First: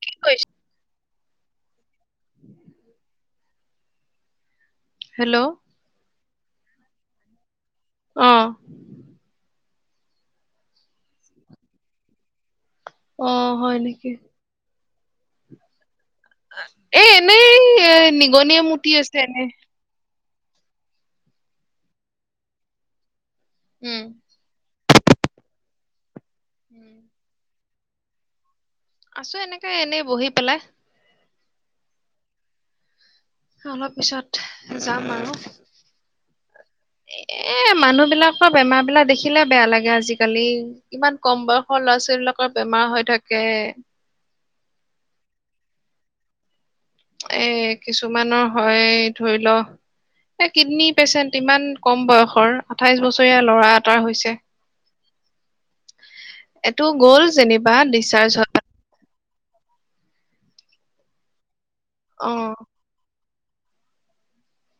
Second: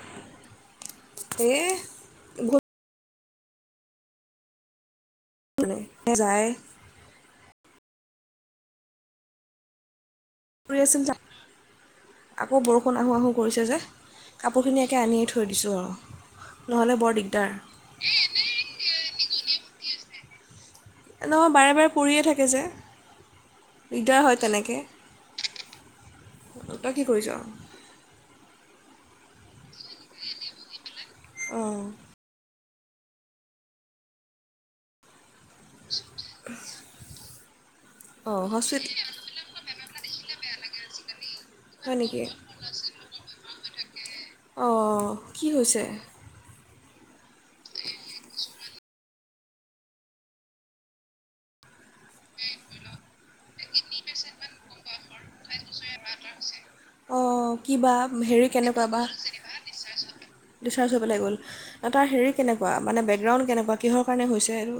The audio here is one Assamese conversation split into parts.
কি [unintelligible] এহ [inaudible] হেল্ল'। [unintelligible] যায়। অ'। [unintelligible] আকৌ বৰষুণ আহোঁ অ আহোঁ কৰিছে হয় যে। নেকি কাপোৰখিনি একে আনিয়ে থৈ দিছোঁ আৰু। নহ'লে এ, বৰ দিগদাৰ এনেই এ নিগনিয়ে মূতি আছে এনেই। নহয়, বাৰে বাৰে পৰি থাকে যে, উম দিগদাৰ হয় তেনেকৈ। তই কি কৰিছ? আছোঁ, এনেকে এনেই বহি পেলাই। অ'। অলপ পিছত যাম আৰু। এ, অঁ মানুহবিলাকৰ হস্পিটেল বেমাৰ-বিলাক দেখিলে বেয়া লাগে আজিকালি, ইমান কম বয়স সৰু হয় ল'ৰা ছোৱালীলাকৰ বেমাৰ হৈ থাকে। অ', কি হৈছে? এ, কিছুমানৰ হয় ধৰি লওঁ এ, কিডনী পেচেণ্ট ইমান কম বয়সৰ আঠাইশ বছৰীয়া ল'ৰা এটাৰ হৈছে। এইটো গ'ল যেনিবা ডিচাৰ্জ হ'ল। তাপা [unintelligible] ডিছচাৰ্জ হৈ পেলাই গ'ল, তাৰ হেৰী অ কেনকুৱা মানে বেকগ্ৰাউণ্ড কেনেকুৱা কিহৰ কাৰণে হৈছে, আৰু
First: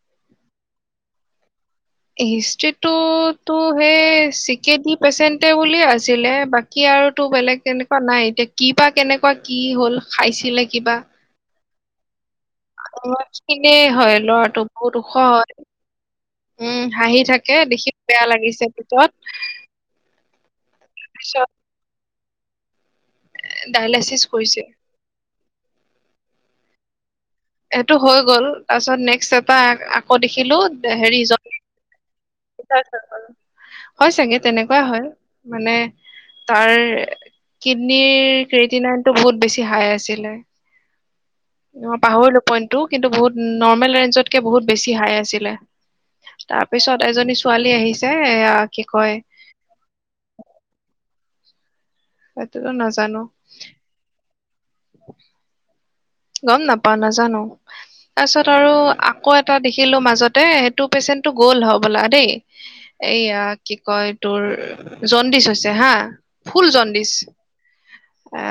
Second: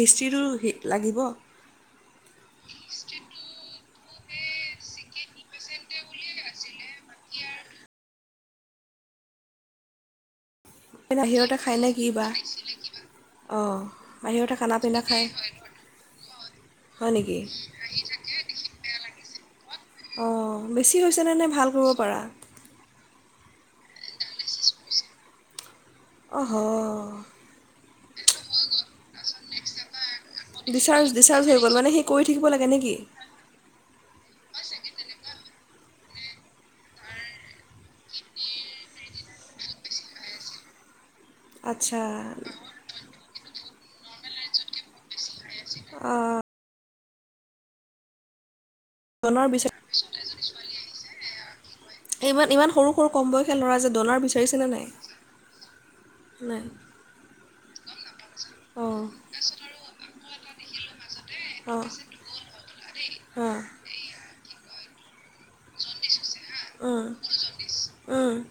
হিষ্টিটো হি লাগিব। হিষ্ট্ৰিটোতো সেই চি কে ডি পেচেণ্টে বুলিয়ে আছিলে বাক কি আৰু তো বেলেগ এনেকুৱা নাই এতিয়া কি বা কেনেকুৱা কি হ'ল খাইছিলে [unintelligible] খাই নে কি বা অঁ খিনেই হয় বাহিৰতে ল'ৰাটো খানা বহুত পিনা ওখ খায় হয়। উম, হয় হাঁহি নেকি থাকে দেখি বেয়া লাগিছে পিতত। অ', বেছি হৈছেনে নে ভাল হব পাৰা। ডায়েলাইচিছ কৰিছে। অহ, অ'। সেইটো হৈ গ'ল, তাৰপিছত নেক্সট এটা আকৌ দেখিলো ডিচাৰ্জ হেৰি ডিচাৰ্জ হৈ গ'ল মানে সেই কৰি থাকিব লাগে নেকি [unintelligible] হয় চাগে তেনেকুৱা হয় মানে তাৰ কিডনীৰ ক্ৰেতিনৰটো বহুত বেছি হাই আছিলে। [inaudible] আচ্ছা। কিন্তু-কিন্তু বহুত নৰ্মেল ৰে বহুত বেছি হাই আছিলে। অ'। তাৰ পিছত এজনী ছোৱালী আহিছে, এয়া কি কয় তাৰপিছত এজনী ছোৱালী আহিছে, ইমান এইটোতো ইমান সৰু সৰু নাজানো কম বয়স ল'ৰা যে ডনাৰ বিচাৰিছেনে নাই? নাই গম নাপাওঁ, নাজানো। তাৰপিছত আৰু অঁ আকৌ এটা দেখিলোঁ মাজতে, সেইটো পেচেণ্টটো গ'ল, হ'বলা দেই। এইয়া অ', কি কয় তোৰ জণ্ডিচ হৈছে হা ফুল অঁ জণ্ডিচ। অঁ অঁ এ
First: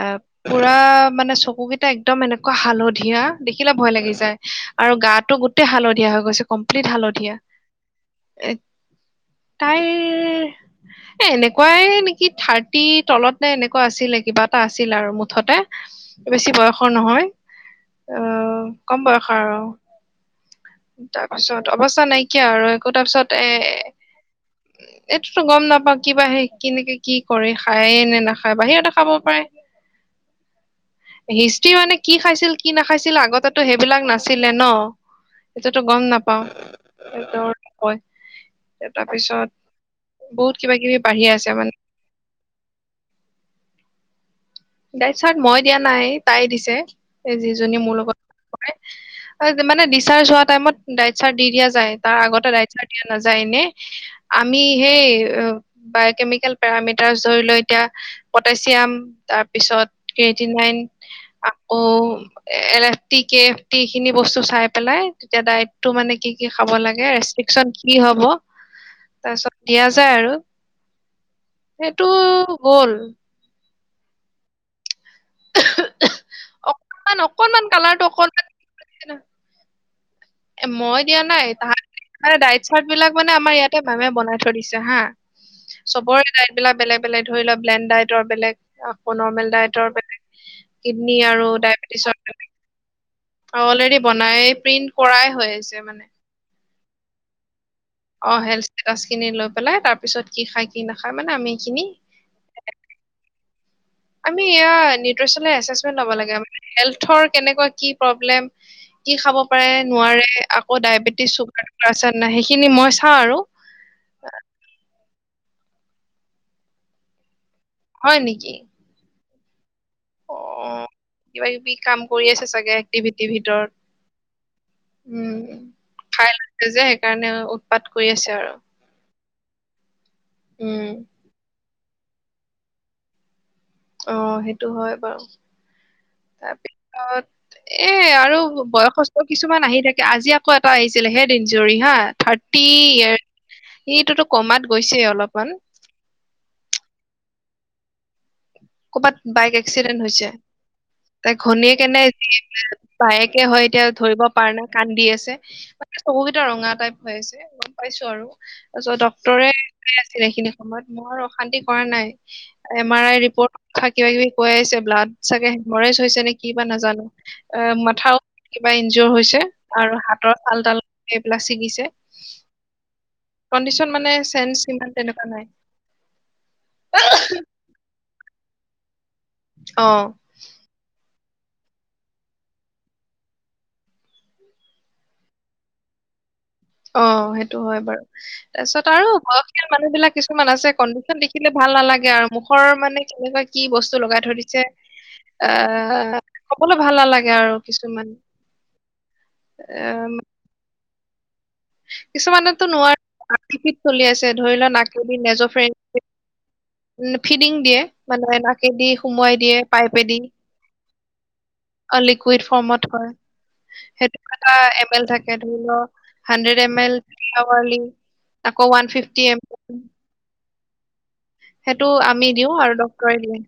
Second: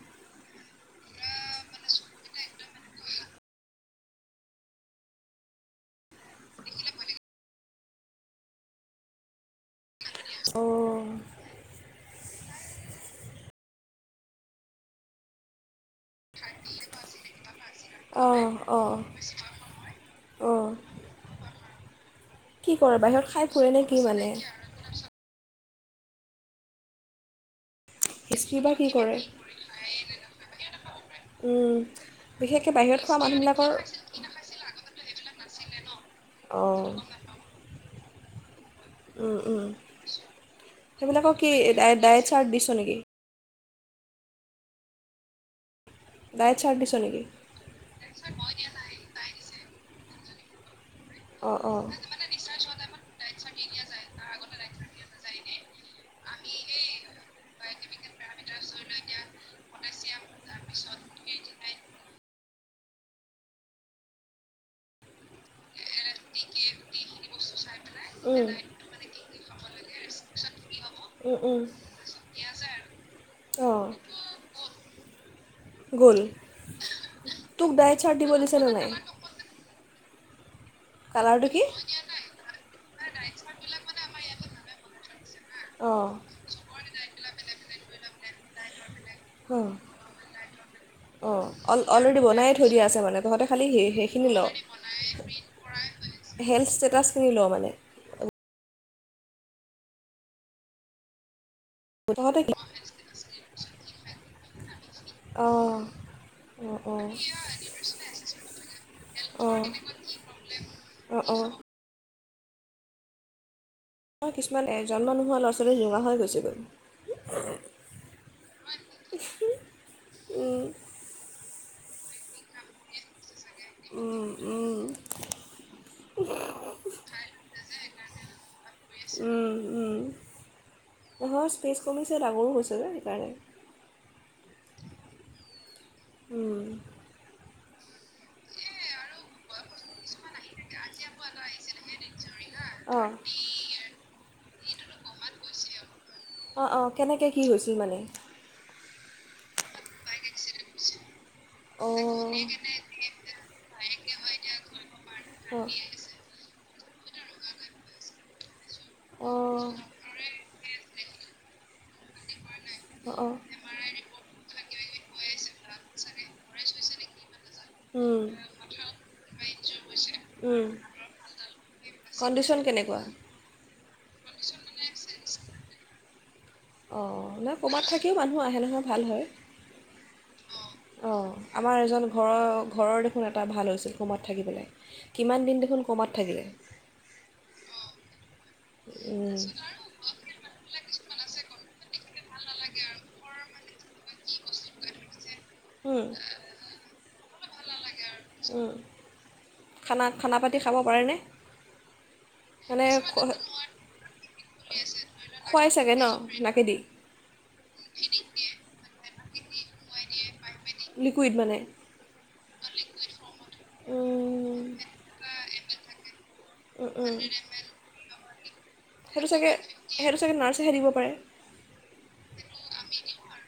পুৰা মানে চকুকেইটা একদম এনে এনেকুৱা হালধীয়া দেখিলে ভয় লাগি যায়। আৰু গাটো গোটেই হালধীয়া হৈ গৈছে। কমপ্লিট হালধীয়া। এক অ', এ, এনেকুৱাই নেকি থাৰ্টি তলত নে এনেকুৱা আছিলে, কিবা এটা আছিল, আৰু মুঠতে বেছি বয়সৰ নহয়। অঁ আহ অঁ কম বয়সৰ আৰু। অঁ তাৰ পিছত অৱস্থা নাইকিয়া আৰু কি একো। কৰে বাহিৰত তাৰপিছত খাই এ ফুৰে নে কি মানে? এইটোতো গম নাপাওঁ কিবা সে কেনেকে কি কৰে। খায় নে হিষ্ট্ৰী নাখায়পা। বা কি সিহঁতে খাব কৰে পাৰে। হিষ্ট্ৰী উম, মানে কি খাইছিল কি বিশেষকৈ বাহিৰত খোৱা নাখাইছিল আগতে মানুহবিলাকৰ সেইবিলাক নাছিলে ন? যিটো গম নাপাও অঁ [unintelligible] তাৰপিছত বহুত কিবা কিবি বাঢ়ি আছে মানে। চাৰ্চ দিছ নেকি? [unintelligible] মই দিয়া নাই তাই ডায়েট দিছে। চাৰ্ট দিছ নেকি [unintelligible] মানে ডিচাৰ্জ হোৱা টাইমত ডাইট চাৰ দি অঁ দিয়া অঁ যায়। তাৰ আগতে ডাইট চাৰ দিয়া নাযায় এনে। আমি সেই বায় কেমিকেল পেৰামিটাৰ ধৰি ল এতিয়া পটছিয়াম তাৰপিছত কেটিনাইন আকৌ এ L F T K F T এই খিনি বস্তু চাই পেলাই তেতিয়াই তটো মানে কি কি খাব লাগে। ৰেষ্ট্ৰিকচন কি হব উম তাৰপিছত দিয়া যায় আৰু। উম সেইটো গ'ল। অ', গ'ল। অকনমান অকনমান তোক দায় কালাৰটো চাৰ দিব দিছে অকনমান নে নাই? এ মই দিয়া নাই। কালাৰটো কি তাহাঁতে মানে ডায়েট চাৰ্ট বিলাক মানে আমাৰ ইয়াতে মামে বনাই থৈ দিছে হা। অঁ চবৰে ডায়েটবিলাক বেলেগ বেলেগ ধৰি লোৱা ব্লেণ্ড ডাইটৰ বেলেগ আকৌ নৰ্মেল অঁ ডায়টৰ বেলেগ কিডনী আৰু ডায়বেটিছৰ বেলেগ। চলি আছে মানে। তহঁতে খালি সেইখিনি ল। প্ৰিন্ট কৰাই হৈ আছে মানে। হেনচ ষ্টেটাছখিনি লওঁ মানে? অ হেল্থ ষ্টেটাচ খিনি লৈ পেলাই তাৰপিছত কি খাই কি নাখায় মানে আমি এই খিনি প্ৰথমতে কি আমি এয়া নিউট্ৰেচনেল অঁ এচেচমেন্ট লৱ লাগে। অঁ অঁ হেলথৰ কেনেকুৱা কি প্ৰব্লেম কি খাব পাৰে নোৱাৰে আকৌ অঁ ডায়বেটিছ অঁ চুগাৰ আছে না নাই সেইখিনি মই চাওঁ আৰু অ কিছুমান এ জন্ম নোহোৱা ল'ৰা ছোৱালী [unintelligible] হৈ গুছি গ'ল। হয় নেকি? অ উম কিবা কিবি কাম কৰি আছে চাগে এক্টিভিটিৰ ভিতৰত। উম, উম, উম খাই লৈছে যে সেইকাৰণে উৎপাত কৰি আছে আৰু। উম উম। উম নহয় স্পেচ কমিছে ডাঙৰো হৈছে যে সেইকাৰণে। উম সেইটো হয় বাৰু। উম। তাৰপিছত এ আৰু বয়সস্থ কিছুমান আহি থাকে আজি আকৌ এটা আহিছিলে হে দিনজৰি হা থাৰ্ড থাৰতি অঁ এইট ইটোতো কমাত গৈছে অলপমান অঁহ অঁহ কেনেকে কি হৈছিল মানে? কৰ'বাত বাইক এক্সিডেণ্ট হৈছে। তাই ঘনীয়েকে অঁ কেনে অঁ বাইক কে হয় এতিয়া ধৰিব পাৰ নাই কান্দি আছে [unintelligible] চকুকেইটা ৰঙা টাইপ হৈ আছে, গম পাইছো আৰু তাৰপিছত ডক্টৰে অঁ [unintelligible] সেইখিনি [unintelligible] মই অশান্তি কৰা নাই। এম আৰ অঁ আই অঁ ৰিপৰ্ট থা কিবা কিবি কৈ আছে ব্লাড চাগে হেমৰেজ হৈছে নে কি বা নাজানো? এ মাথাওত উম কিবা ইনজৰ হৈছে আৰু হাতৰ হাল তাল এইবিলাক ছিগিছে। কণ্ডিশন কেনেকুৱা? কনডিচন মানে চেঞ্জ ইমান তেনেকুৱা নাই। অঁ নহয় ক'ৰবাত থাকিও মানুহ আহে নহয় ভাল হয়। অ। অ, আমাৰ এজন ঘৰৰ ঘৰৰ দেখোন এটা ভাল হৈছিল কমাত থাকি পেলাই। কিমান দিন দেখোন কমাত থাকিলে? অ সেইটো হয় বাৰু তাৰপিছত আৰু উম, বয়সীয়াল মানুহবিলাক কিছুমান আছে কণ্ডিচন দেখিলে ভাল নালাগে আৰু মুখৰ মানে কেনেকুৱা কি বস্তু লগাই থৈ দিছে? উম, আহ কবলৈ ভাল নালাগে আৰু কিছুমান। উম, এ খানা খানা - পাতি খাব পাৰেনে? কিছুমানেতো মানে নোৱাৰে, [unintelligible] চলি আছে ধৰি লোৱা নাকেদি নেজ খুৱাই চাগে ফ্ৰেক ন নাকেদি উম ফিডিং দিয়ে মানে নাকেদি সুমোৱাই দিয়ে পাইপে দি। লিকুইড মানে অ লিকুইড ফৰ্মত হয়। সেইটো [unintelligible] উম, এম এল থাকে, ধৰি ল হাণ্ডৰেড এম উম, এল উম। [unintelligible] ফিফটি সেইটো এম চাগে, এল সেইটো চাগে নাৰচেহে দিব পাৰে। সেইটো আমি দিওঁ আৰু ডক্তৰে দিয়ে।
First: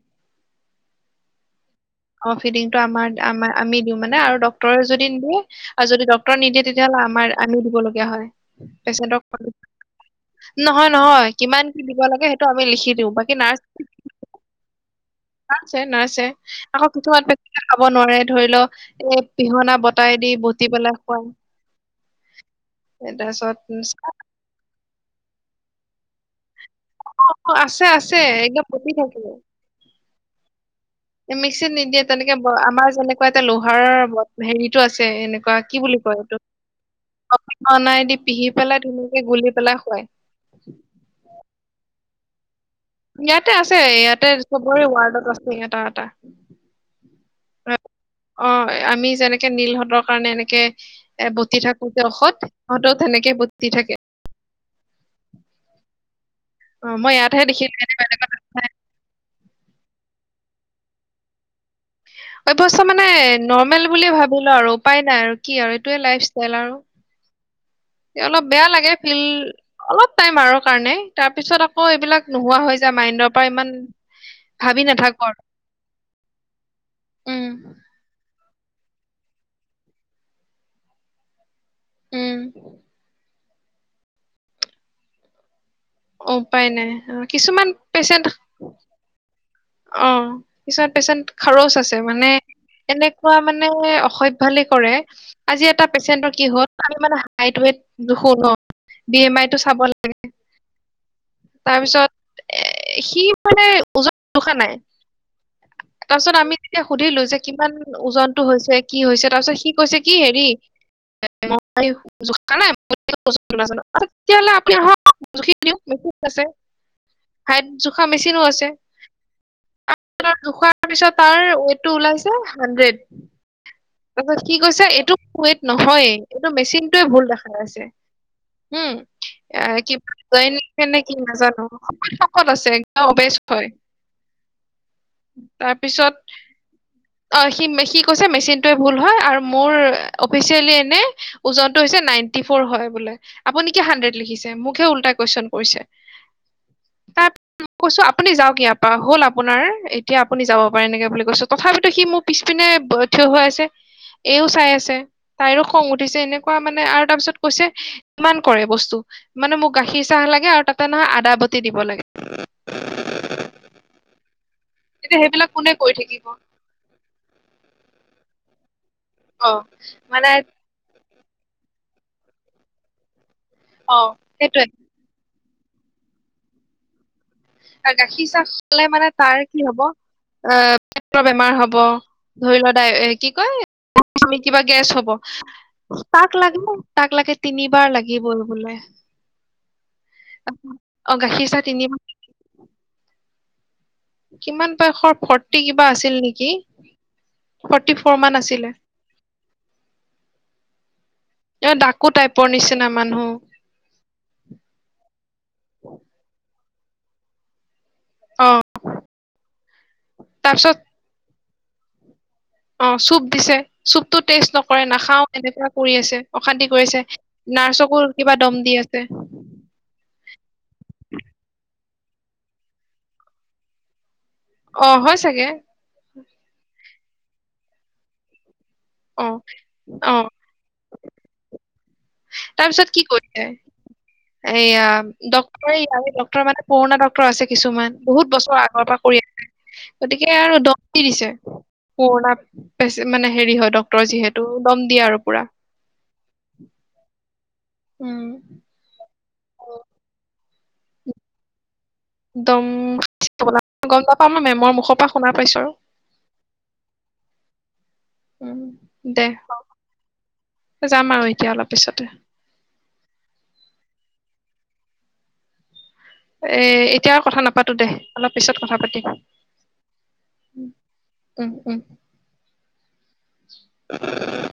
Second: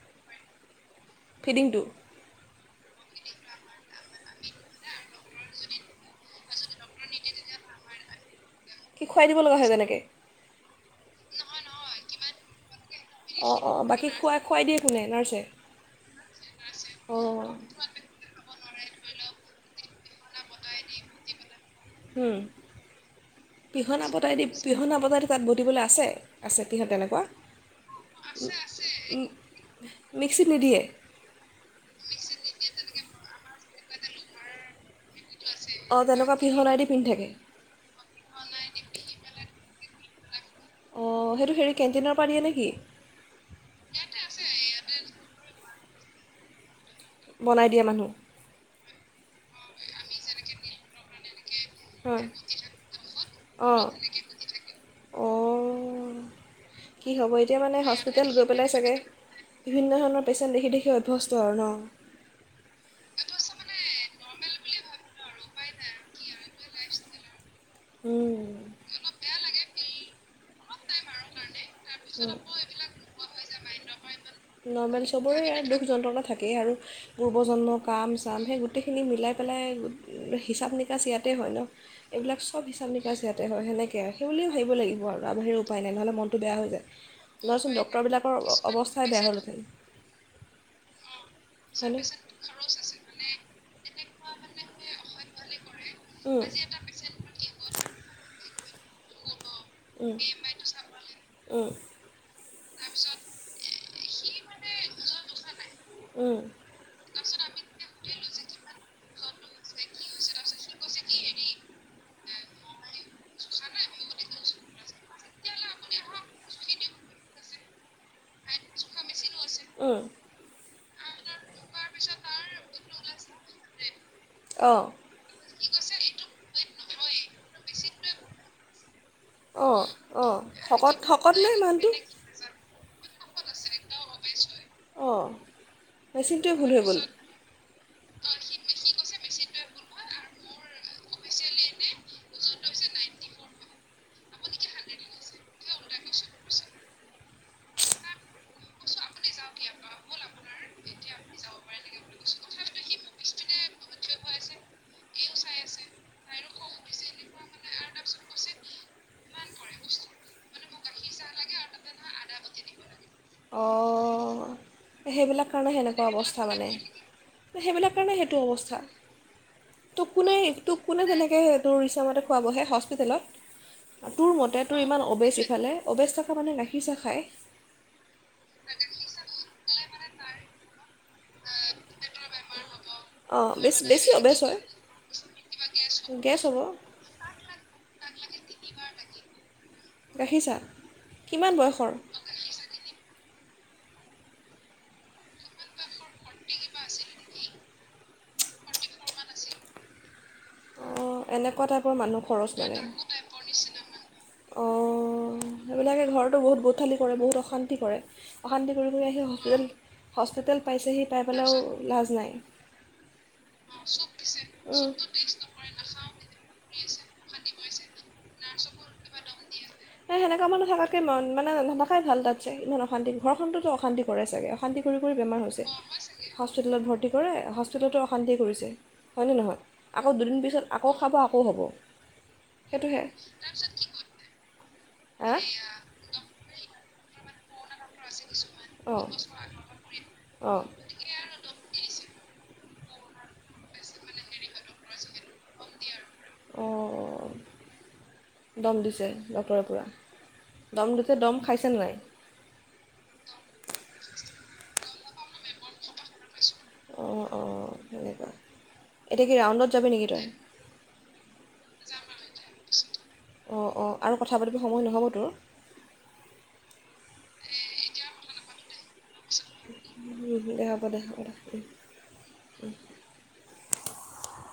ফিডিংটো? অ ফিডিংটো আমাৰ আম আমি দিওঁ মানে আৰু ডক্তৰে যদি দিয়ে আৰু যদি ডক্তৰে নিদিয়ে তেতিয়াহলে আমাৰ আমিও দিবলগীয়া হয়। কি খুৱাই পেচেন্টক দিব লগা হয় তেনেকৈ [unintelligible] নহয় নহয় কিমান কি দিব লাগে সেইটো আমি লিখি দিওঁ বাকী অ নাৰ্ছ অ, বাকী খুৱাই খুৱাই দিয়ে কোনে নাৰ্চে? নাৰ্ছে নাৰ্ছে আকৌ কিছুমান পেট বিষাই খাব নোৱাৰে ধৰি ল এই পিহনা বতাই দি বটি পেলাই খোৱাই। হুম, উম, পিহনা বতাই দিম পিহনা বতাই দি তাত বতিবলৈ আছে, আছে পিহত তেনে অ অ আছে আছে একদম বতি থাকো। মিক্সিত নিদিয়ে? এ মিক্সিত নিদিয়ে তেনেকে ব আমাৰ যেনেকুৱা এটা লোহাৰৰ ব হেৰিটো আছে এনে কা কি বুলি অঁ কয় তেনেকুৱা এইটো? পিহনাই দি পিন্ধি থাকে [unintelligible] দি পিহি পেলাই ধুনীয়াকে গুলি পেলাই খুৱাই। অঁহ সেইটো হেৰি কেণ্টিনৰ পৰা দিয়ে নেকি? ইয়াতে আছে, ইয়াতে চবৰে ৱাৰ্ডত আছে এটা এটা। বনাই দিয়ে মানুহ। অ, আমি যেনেকে নীলহঁতৰ কাৰণে এনেকে এ বতি থাকোতে হয় ঔষধ, সিহঁতেও তেনেকে বতি অঁ থাকে। অঁ অ কি মই হ'ব ইয়াতহে এতিয়া দেখিলো মানে এনে হস্পিতেল বেলেগত গৈ পেলাই চাগে বিভিন্ন ধৰণৰ পেচেণ্ট দেখি দেখি অভ্যস্ত আৰু ন? অভ্যস্থ মানে নৰ্মেল বুলিয়ে ভাবিলো আৰু উপায় নাই আৰু কি আৰু এইটোৱে লাইফ ষ্টাইল আৰু। এ অলপ উম বেয়া লাগে ফিল অলপ টাইম আৰু কাৰণে তাৰ পিছত আকৌ এইবিলাক নোহোৱা হৈ যায় মাইণ্ডৰ পৰা ইমান ভাবি নৰ্মেল নাথাকো চবৰে আৰু ইয়া দুখ যন্ত্ৰণা থাকেই আৰু উম পূৰ্বজন্ম কাম-চাম সেই গোটেইখিনি মিলাই পেলাই হিচাপ নিকাচ ইয়াতে হয় ন উম এইবিলাক চব হিচাপ নিকাচ ইয়াতে হয় সেনেকে, সেই বুলিও ভাবিব লাগিব আৰু আমাৰ উপায় নাই নহ'লে মনটো বেয়া হৈ উপায় যায়। নাই অ, কিছুমান নহ'লেচোন ডক্তৰ পেচেণ্ট বিলাকৰ অৱস্থাই বেয়া হ'লহেতেন। অ কিছুমান পেচেণ্ট খৰচ আছে হয়নে মানে এনেকুৱা মানে অসভ্যসালি কৰে। আজি এটা পেচেণ্টৰ উম কি হ'ল আমি মানে হাইত ৱোৱেট জুখো ন, বি এম আইটো চাব উম লাগে। উম তাৰপিছত এ সি মানে ওজন জোখা নাই, তাৰপিছত উম আমি এতিয়া সুধিলো যে কিমান ওজনটো হৈছে কি হৈছে তাৰপিছত সি কৈছে কি হেৰি [unintelligible] [unintelligible] হাইত জোখা মেচিনো আছে। উম। জোখাৰ পিছত তাৰ ৱোৱেটো ওলাইছে হাণ্ড্ৰেড। তাৰপিছত কি অঁ কৈছে এইটো ৱোৱেট নহয়, মেচিনটোৱে ভুল দেখাই আছে হম। অ', অ', শকত শকত নে মানুহটো? [unintelligible] অ', তাৰপিছত মেচিনটোৱে ভুল হৈ গ'ল অ সি সি কৈছে মেচিন ভুল হয় আৰু মোৰ অফিচিয়েলী এনে ওজনটো হৈছে নাইন্টি ফৰ হয় বোলে। আপুনি কি হাড্ৰেড লিখিছে, মোকহে উল্টা কুৱেশন কৰিছে। তাত মই কৈছো আপুনি যাও ইয়াৰ পৰা হ'ল আপোনাৰ এতিয়া আপুনি যাব পাৰে এনেকে বুলি কৈছো, তথাপিতো সি মোক পিছপিনে থিয় হৈ আছে। এইও চাই আছে তাইৰো খং উঠিছে এনেকুৱা মানে আৰু তাৰপিছত কৈছে কিমান কৰে বস্তু মানে মোক গাখীৰ চাহ লাগে আৰু তাতে নহয় আদা বতি দিব লাগে। [inaudible] অ এতিয়া সেইবিলাক কাৰণে কোনে কৰি সেনেকুৱা থাকিব অৱস্থা মানে। ত সেইবিলাক কাৰণে সেইটো অৱস্থা, অ তোক মানে কোনোই তোক কোনে তেনেকে তোৰ ইচ্ছামতে খুৱাবহে হস্পিটেলত। অ তোৰ মতে সেইটোয়ে তোৰ ইমান অবেচ ইফালে অবেচ থকা মানে গাখীৰ চাহ খাই আৰু গাখীৰ চাহ খালে মানে তাৰ কি হ'ব আহ বেমাৰ হ'ব, ধৰি লোৱা কি অঁ বেছি কয় বেছি অবেজ [unintelligible] হয়। কিবা গেছ হ'ব, তাক গেছ হ'ব লাগে তাক লাগে তিনিবাৰ লাগিবৈ বোলে। গাখীৰ চাহ অ গাখীৰ কিমান চাহ বয়সৰ? তিনিবাৰ কিমান বয়সৰ ফৰ্তি কিবা আছিল নেকি ফৰ্টি ফ'ৰ মান আছিলে। অঁ এনেকুৱা এ টাইপৰ ডাকো মানুহ টাইপৰ খৰচ নিচিনা মানুহ। অ সেইবিলাকে ঘৰতো বহুত গোথালি কৰে বহুত অশান্তি কৰে। অ অশান্তি কৰি কৰি আহি হস্পিতে হস্পিতেল তাৰপিছত পাইছেহি পাই পেলাইও লাজ নাই। অ চুপ দিছে, চুপতটো টেষ্ট নকৰে নাখাও এনেকুৱা কৰি আছে, অশান্তি কৰিছে, নাৰ্চকো কিবা দম দি আছে। সে সেনেকা থকাকে মন মানে নাথাকাই ভাল তাত চে ইমান অশান্তি, ঘৰখনতো অশান্তি কৰে চাগে। অশান্তি অ কৰি হয় কৰি বেমাৰ চাগে হৈছে, হস্পিতেলত ভৰ্তি কৰে হস্পিতেলতো অশান্তিয়ে কৰিছে। অ হয়নে নহয়? অ আকৌ দুদিন পিছত আকৌ খাব আকৌ হ'ব। তাৰপিছত কি সেইটোহে কৰিলে? এয়া হা ডক্তৰে এইয়া ডক্তৰ মানে পুৰণা ডক্তৰ তৰ আছে কিছুমান, বহুত বছৰ আগৰ পৰা অঁ কৰি আছে, গতিকে আৰু অঁ ড কি দিছে? পুৰণা প্ৰচেন মানে হেৰি হয় ডক্তৰ যিহেতু দম দিয়ে আৰু পুৰা। অহ। উমঁ। দম দিছে ডক্টৰে পুৰা। দম দিছে দম খাইছে নে নাই? দম [unintelligible] গম নাপাওঁ, মই মেমৰ মুখৰ পৰা শুনা পাইছো আৰু। অঁ', -অঁ', -তেনেকুৱা। উম এতিয়া দে কি ৰাউণ্ডত যাবি নেকি তই? যাম আৰু এতিয়া অলপ পিছতে। অ', -অ', আৰু কথা পাতিব সময় নহ'ব তোৰ? এই এতিয়া আৰু কথা নাপাতো দে, অলপ পিছত কথা পাতিম। দে হ'ব দে, উম উম উম। [inaudible]